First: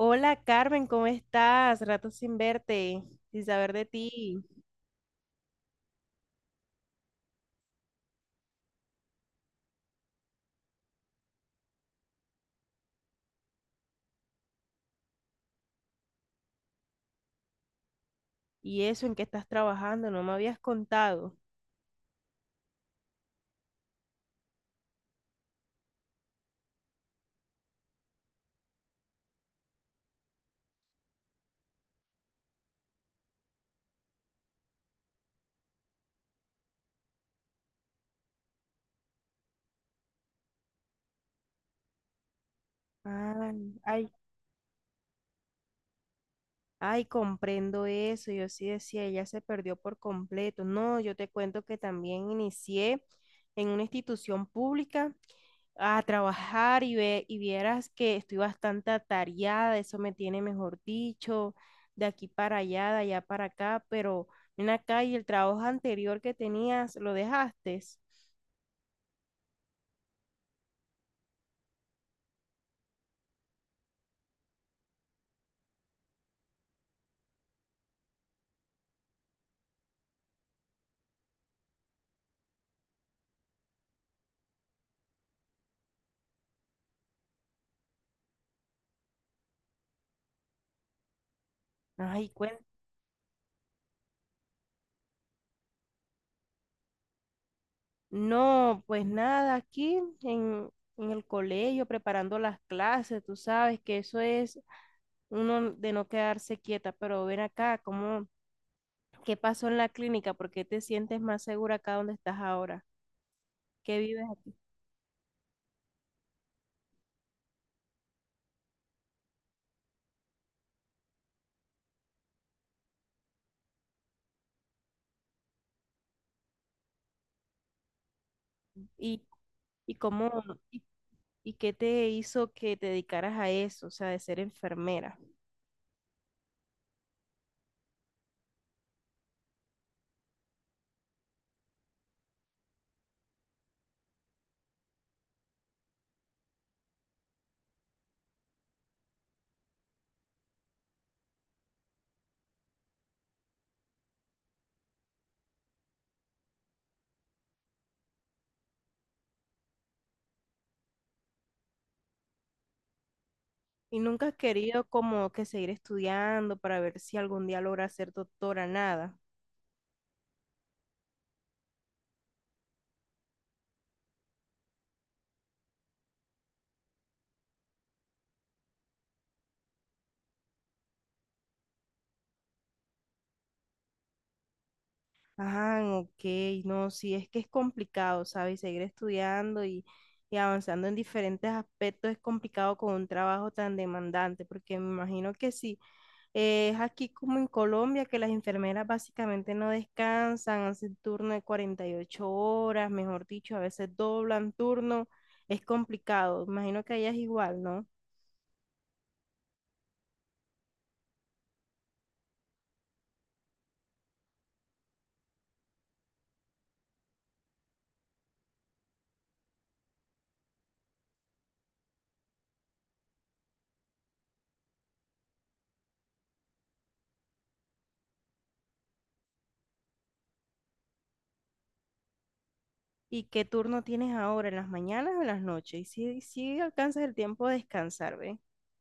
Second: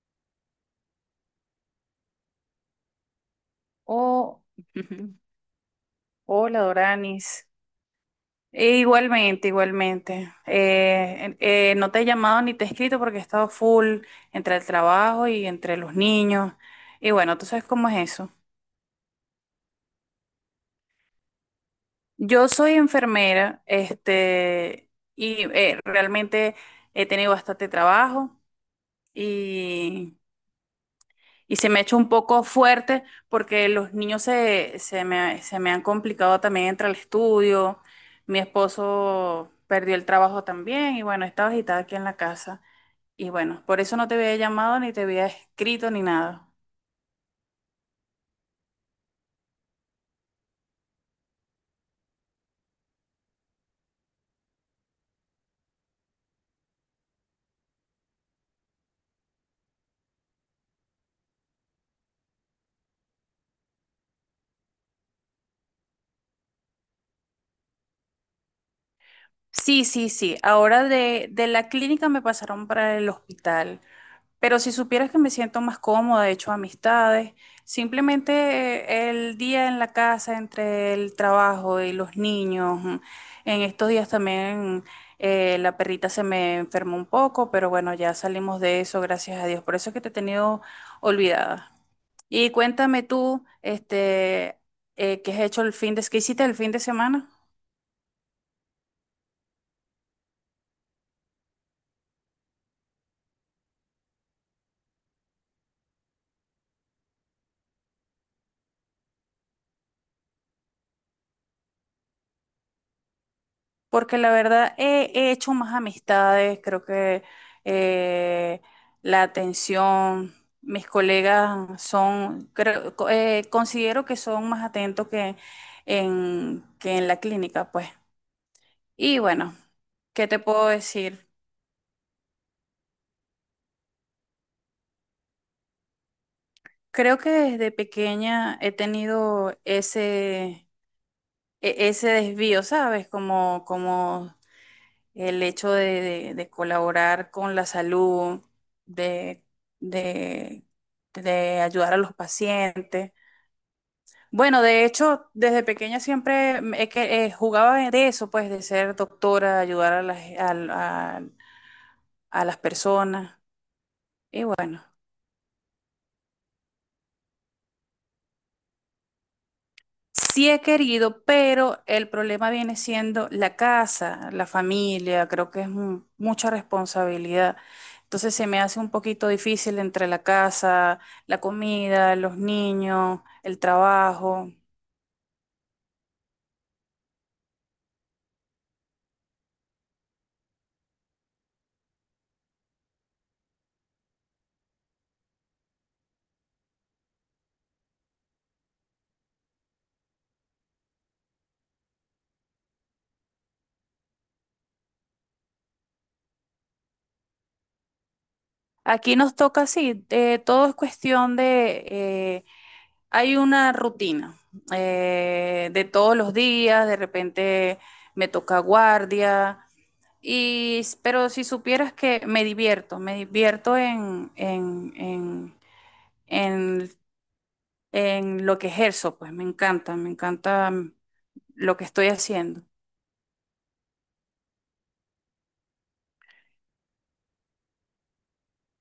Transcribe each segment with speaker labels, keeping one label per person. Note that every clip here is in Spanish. Speaker 1: Hola Carmen, ¿cómo estás? Rato sin verte, sin saber de
Speaker 2: Oh,
Speaker 1: ti.
Speaker 2: hola Doranis. E igualmente, igualmente. No te he llamado ni te he escrito porque he estado full entre el trabajo y entre los niños. Y bueno, tú sabes cómo es eso.
Speaker 1: Y eso, ¿en qué estás trabajando? No me habías contado.
Speaker 2: Yo soy enfermera, este, y realmente he tenido bastante trabajo. Y se me ha hecho un poco fuerte porque los niños se me han complicado también entre el estudio. Mi esposo perdió el trabajo también y bueno, estaba agitada aquí en la casa. Y
Speaker 1: Ah,
Speaker 2: bueno, por eso
Speaker 1: ay,
Speaker 2: no te había llamado ni te había escrito ni nada.
Speaker 1: ay, comprendo eso. Yo sí decía, ella se perdió por completo. No, yo te cuento que también inicié en una institución pública a trabajar y vieras que estoy bastante atareada, eso me tiene, mejor dicho, de aquí para allá, de allá para acá, pero ven acá, y el trabajo anterior que tenías, ¿lo dejaste?
Speaker 2: Sí, sí, sí. Ahora de la clínica me pasaron para el hospital. Pero si supieras que me siento más cómoda, he hecho amistades, simplemente el día en la casa entre el trabajo y los niños, en estos días también la perrita se me enfermó un poco, pero bueno, ya salimos de eso, gracias a Dios. Por eso es que te he tenido olvidada.
Speaker 1: Ay,
Speaker 2: Y cuéntame tú, este, ¿qué has hecho el fin qué hiciste el fin de semana?
Speaker 1: no, pues nada, en el colegio preparando las clases, tú sabes que eso es uno de no quedarse quieta, pero ven acá, ¿qué pasó en la clínica? ¿Por qué te sientes más segura acá donde estás ahora? ¿Qué
Speaker 2: Porque
Speaker 1: vives
Speaker 2: la
Speaker 1: aquí?
Speaker 2: verdad he hecho más amistades, creo que eh, la atención, mis colegas son, creo, considero que son más atentos que que en la clínica, pues. Y
Speaker 1: ¿Y,
Speaker 2: bueno,
Speaker 1: y
Speaker 2: ¿qué te
Speaker 1: cómo,
Speaker 2: puedo
Speaker 1: y
Speaker 2: decir?
Speaker 1: ¿Y qué te hizo que te dedicaras a eso, o sea, de ser enfermera?
Speaker 2: Creo que desde pequeña he tenido ese desvío, ¿sabes? Como, como el hecho de colaborar con la salud, de, de, de ayudar a los pacientes. Bueno, de hecho, desde pequeña siempre que, jugaba de eso, pues, de ser doctora, ayudar a a las personas.
Speaker 1: ¿Y nunca has
Speaker 2: Y bueno.
Speaker 1: querido, como que, seguir estudiando para ver si algún día logras ser doctora? Nada.
Speaker 2: Sí he querido, pero el problema viene siendo la casa, la familia, creo que es mucha responsabilidad. Entonces se me hace un poquito difícil entre la casa, la comida, los niños, el trabajo.
Speaker 1: Ah, ok, no, sí, es que es complicado, ¿sabes? Seguir estudiando y avanzando en diferentes aspectos es complicado con un trabajo tan demandante, porque me imagino que sí. Es aquí como en Colombia, que las enfermeras básicamente no descansan, hacen turno de 48 horas, mejor dicho, a veces doblan turno. Es complicado, imagino que allá es igual, ¿no?
Speaker 2: Aquí nos toca así, todo es cuestión de hay una rutina de todos los días, de repente me toca guardia. Pero si supieras que me divierto en, en lo que ejerzo, pues me encanta, me encanta, lo que estoy haciendo.
Speaker 1: ¿Y qué turno tienes ahora, en las mañanas o en las noches? Y si alcanzas el tiempo de descansar, ¿ve? O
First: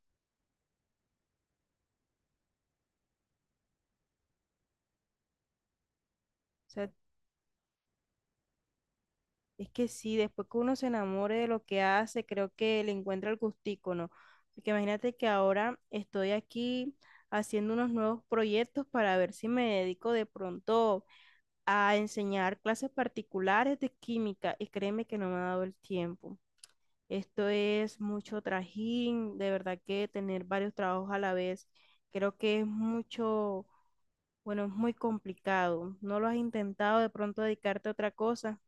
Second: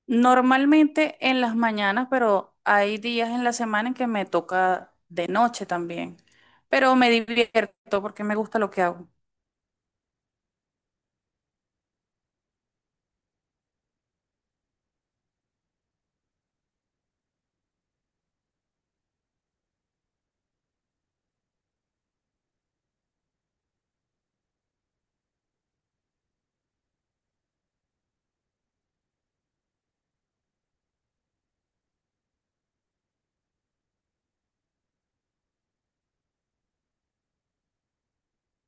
Speaker 2: Normalmente en las mañanas, pero hay días en la semana en que me toca de noche también.
Speaker 1: sea,
Speaker 2: Pero me divierto porque me gusta lo que hago.
Speaker 1: es que sí, después que uno se enamore de lo que hace, creo que le encuentra el gustico, ¿no? Porque imagínate que ahora estoy aquí haciendo unos nuevos proyectos para ver si me dedico de pronto a enseñar clases particulares de química, y créeme que no me ha dado el tiempo. Esto es mucho trajín, de verdad que tener varios trabajos a la vez, creo que es mucho, bueno, es muy complicado. ¿No lo has intentado de pronto dedicarte a otra cosa?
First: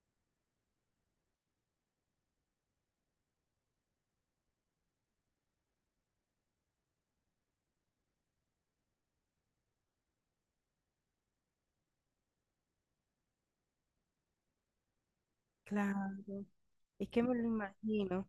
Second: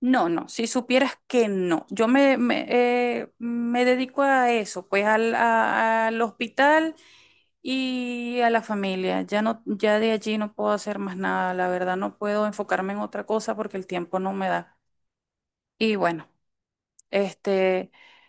Speaker 2: No, no, si supieras que no. Yo me dedico a eso, pues al hospital y a la familia. Ya no, ya de allí no puedo hacer más nada, la verdad no puedo enfocarme en otra cosa porque el tiempo no me da. Y
Speaker 1: Claro,
Speaker 2: bueno,
Speaker 1: es que me lo
Speaker 2: este,
Speaker 1: imagino.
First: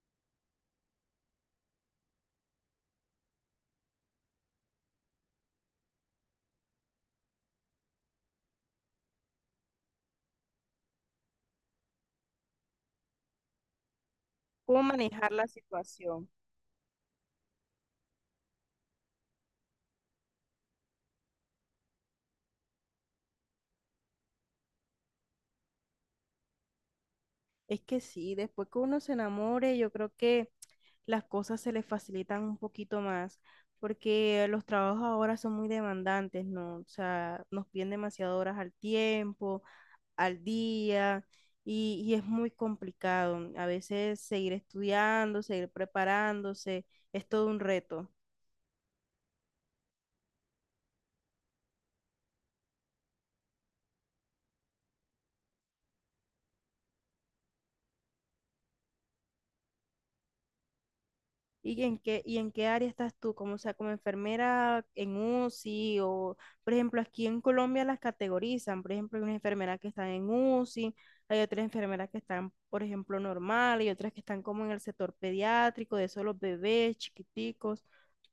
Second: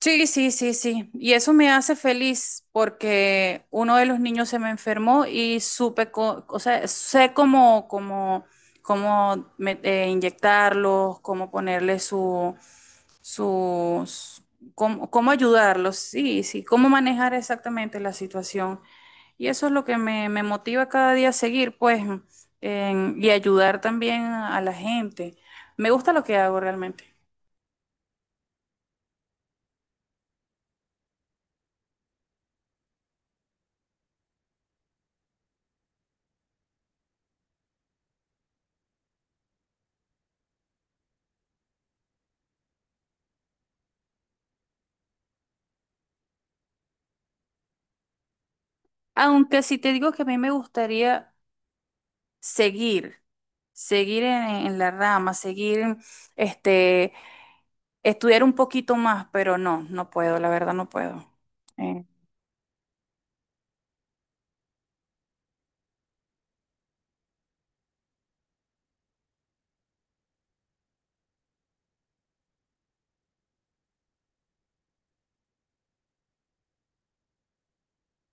Speaker 2: sí, sí, sí, sí. Y eso me hace feliz porque uno de los niños se me enfermó y supe, o sea, sé cómo inyectarlos, cómo ponerle sus,
Speaker 1: ¿Cómo
Speaker 2: cómo, cómo
Speaker 1: manejar la
Speaker 2: ayudarlos,
Speaker 1: situación?
Speaker 2: sí, sí, cómo manejar exactamente la situación. Y eso es lo que me motiva cada día a seguir, pues, y ayudar también a la gente. Me gusta lo que hago realmente.
Speaker 1: Es que sí, después que uno se enamore, yo creo que las cosas se les facilitan un poquito más, porque los trabajos ahora son muy demandantes, ¿no? O sea, nos piden demasiadas horas al tiempo, al día, y es muy complicado. A veces seguir estudiando, seguir preparándose, es todo un reto.
Speaker 2: Aunque si te digo que a mí me gustaría seguir, seguir en la rama, seguir, este, estudiar un poquito más, pero no, no puedo, la verdad no puedo. Eh,
Speaker 1: ¿Y en qué área estás tú? Como, o sea, como enfermera en UCI o, por ejemplo, aquí en Colombia las categorizan. Por ejemplo, hay unas enfermeras que están en UCI, hay otras enfermeras que están, por ejemplo, normal, y otras que están como en el sector pediátrico, de solo bebés chiquiticos.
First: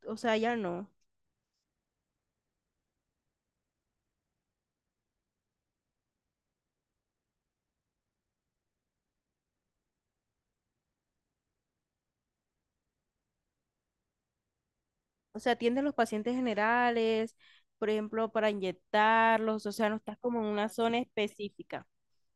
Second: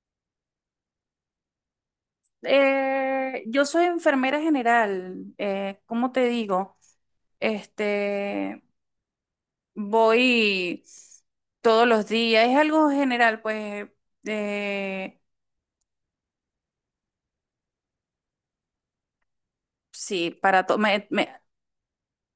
Speaker 1: O sea, ya no.
Speaker 2: Yo soy enfermera general, ¿cómo te digo? Este, voy todos los días, es algo general, pues, eh,
Speaker 1: O sea, atienden los pacientes generales, por ejemplo, para inyectarlos. O sea, no estás
Speaker 2: sí,
Speaker 1: como en
Speaker 2: para
Speaker 1: una zona específica.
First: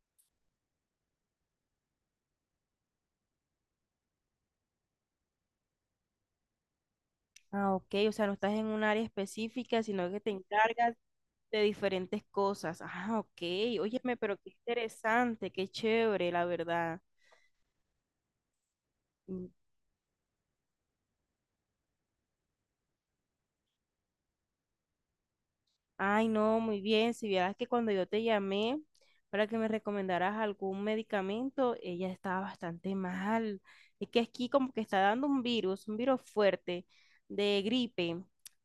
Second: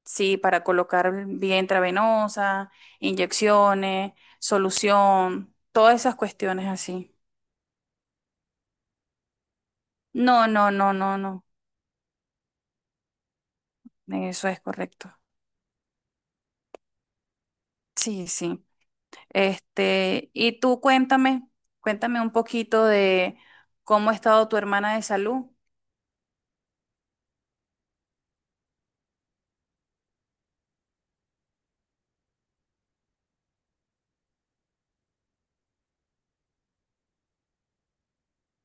Speaker 2: sí, para colocar vía intravenosa, inyecciones, solución, todas esas cuestiones así.
Speaker 1: Ah, ok, o sea, no estás en un área específica, sino que te
Speaker 2: No, no, no,
Speaker 1: encargas
Speaker 2: no, no,
Speaker 1: de diferentes cosas. Ah, ok, óyeme, pero
Speaker 2: eso
Speaker 1: qué
Speaker 2: es correcto.
Speaker 1: interesante, qué chévere, la verdad.
Speaker 2: Sí, sí. Este, y tú cuéntame, cuéntame un poquito de cómo ha estado tu hermana de salud.
Speaker 1: Ay, no, muy bien. Si vieras que cuando yo te llamé para que me recomendaras algún medicamento, ella estaba bastante mal. Es que aquí como que está dando un virus fuerte de gripe,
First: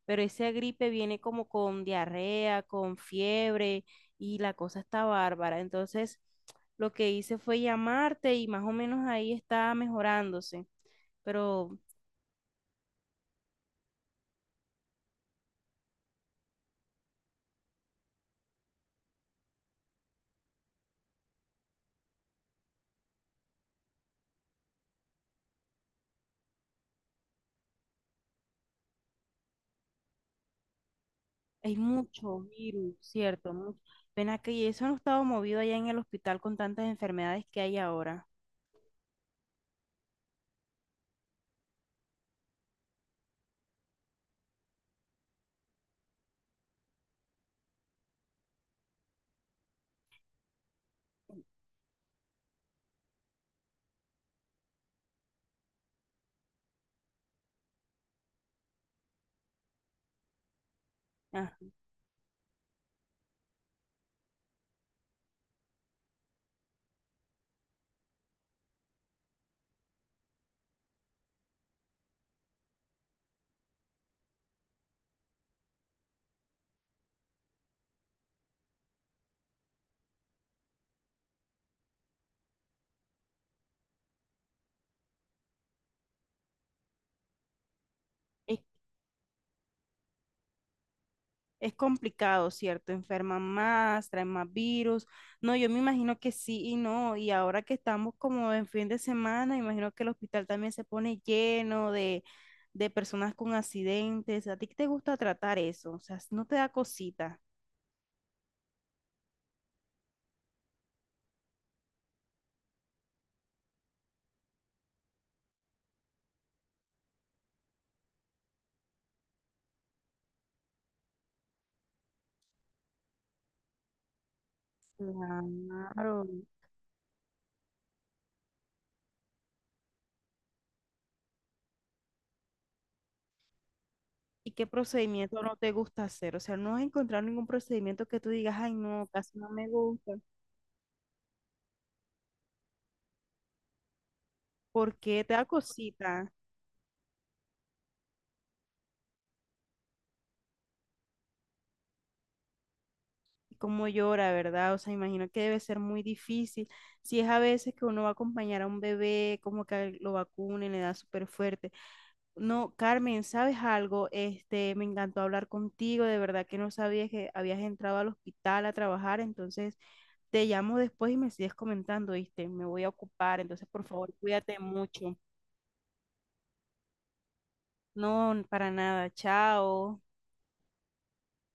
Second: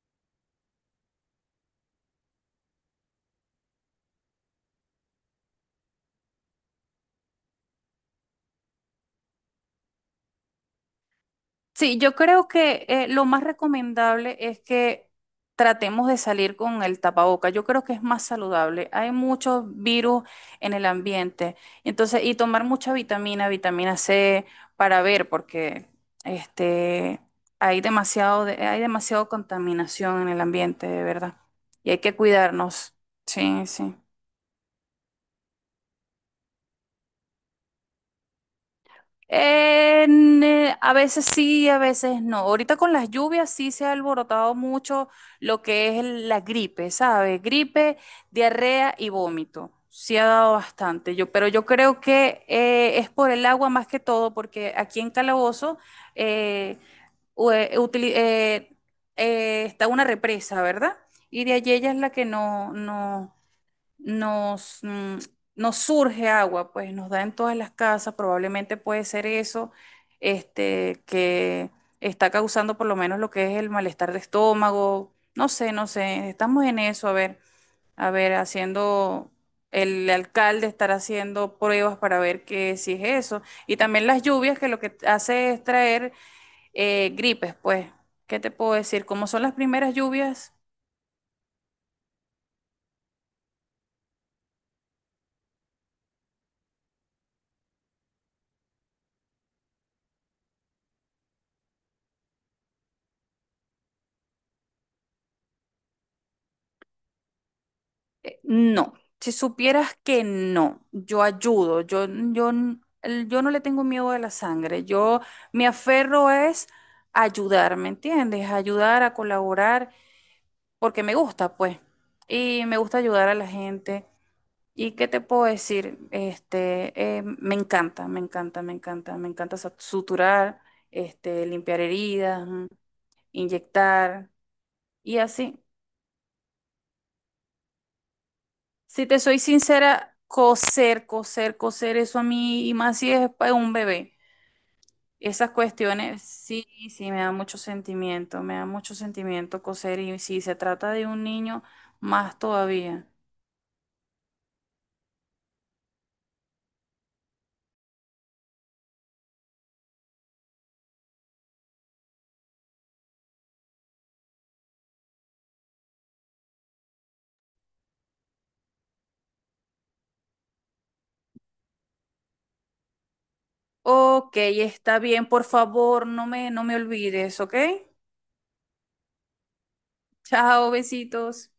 Speaker 1: pero esa gripe viene como con diarrea, con fiebre, y la cosa está bárbara. Entonces, lo que hice fue llamarte, y más o menos ahí está mejorándose. Pero
Speaker 2: Sí, yo creo que lo más recomendable es que tratemos de salir con el tapaboca. Yo creo que es más saludable. Hay muchos virus en el ambiente. Entonces, y tomar mucha vitamina, vitamina C para ver, porque este, hay demasiado, hay demasiado contaminación en el ambiente, de verdad.
Speaker 1: hay
Speaker 2: Y hay que
Speaker 1: mucho virus,
Speaker 2: cuidarnos.
Speaker 1: ¿cierto?
Speaker 2: Sí,
Speaker 1: Mucho.
Speaker 2: sí.
Speaker 1: Ven acá, ¿y eso no estaba movido allá en el hospital con tantas enfermedades que hay ahora?
Speaker 2: A veces sí, a veces no. Ahorita con las lluvias sí se ha alborotado mucho lo que es la gripe, ¿sabes? Gripe, diarrea y vómito. Sí ha dado bastante, yo, pero yo creo que es por el agua más que todo, porque aquí en Calabozo eh, u- eh, utili- eh, está una represa, ¿verdad? Y de
Speaker 1: Ah,
Speaker 2: allí ella es la que no nos, nos surge agua, pues nos da en todas las casas, probablemente puede ser eso, este, que está causando por lo menos lo que es el malestar de estómago, no sé, no sé, estamos en eso, a ver, haciendo, el alcalde estará haciendo pruebas para ver que si es eso, y también las lluvias que lo que hace es traer gripes, pues, ¿qué te
Speaker 1: es,
Speaker 2: puedo decir? Como son las primeras lluvias.
Speaker 1: es complicado, ¿cierto? Enferman más, traen más virus. No, yo me imagino que sí y no. Y ahora que estamos como en fin de semana, imagino que el hospital también se pone lleno de personas con accidentes. ¿A ti qué te gusta tratar eso? O sea, no te da cosita.
Speaker 2: No, si supieras que no, yo ayudo, yo no le tengo miedo a la sangre, yo me aferro es a ayudar, ¿me entiendes? A ayudar, a colaborar, porque me gusta, pues, y me gusta ayudar a la gente. ¿Y qué te puedo decir?
Speaker 1: Claro.
Speaker 2: Este, me encanta, me encanta, me encanta, me encanta suturar, este, limpiar heridas, inyectar
Speaker 1: ¿Y qué
Speaker 2: y
Speaker 1: procedimiento no
Speaker 2: así.
Speaker 1: te gusta hacer? O sea, no has encontrado ningún procedimiento que tú digas, ay,
Speaker 2: Si
Speaker 1: no,
Speaker 2: te
Speaker 1: casi
Speaker 2: soy
Speaker 1: no me gusta,
Speaker 2: sincera, coser, coser, coser, eso a mí, y más si es para un bebé.
Speaker 1: porque te da
Speaker 2: Esas cuestiones,
Speaker 1: cosita,
Speaker 2: sí, sí, me da mucho sentimiento, me da mucho sentimiento coser, y si se trata de un niño, más todavía.
Speaker 1: como llora, ¿verdad? O sea, imagino que debe ser muy difícil. Si es a veces que uno va a acompañar a un bebé, como que lo vacunen, le da súper fuerte. No, Carmen, ¿sabes algo? Este, me encantó hablar contigo, de verdad que no sabía que habías entrado al hospital a trabajar, entonces te llamo después y me sigues comentando, ¿viste? Me voy a ocupar, entonces por favor,
Speaker 2: Ok,
Speaker 1: cuídate
Speaker 2: está
Speaker 1: mucho.
Speaker 2: bien, por favor, no me, no me olvides, ¿ok?
Speaker 1: No, para nada. Chao.
Speaker 2: Chao, besitos.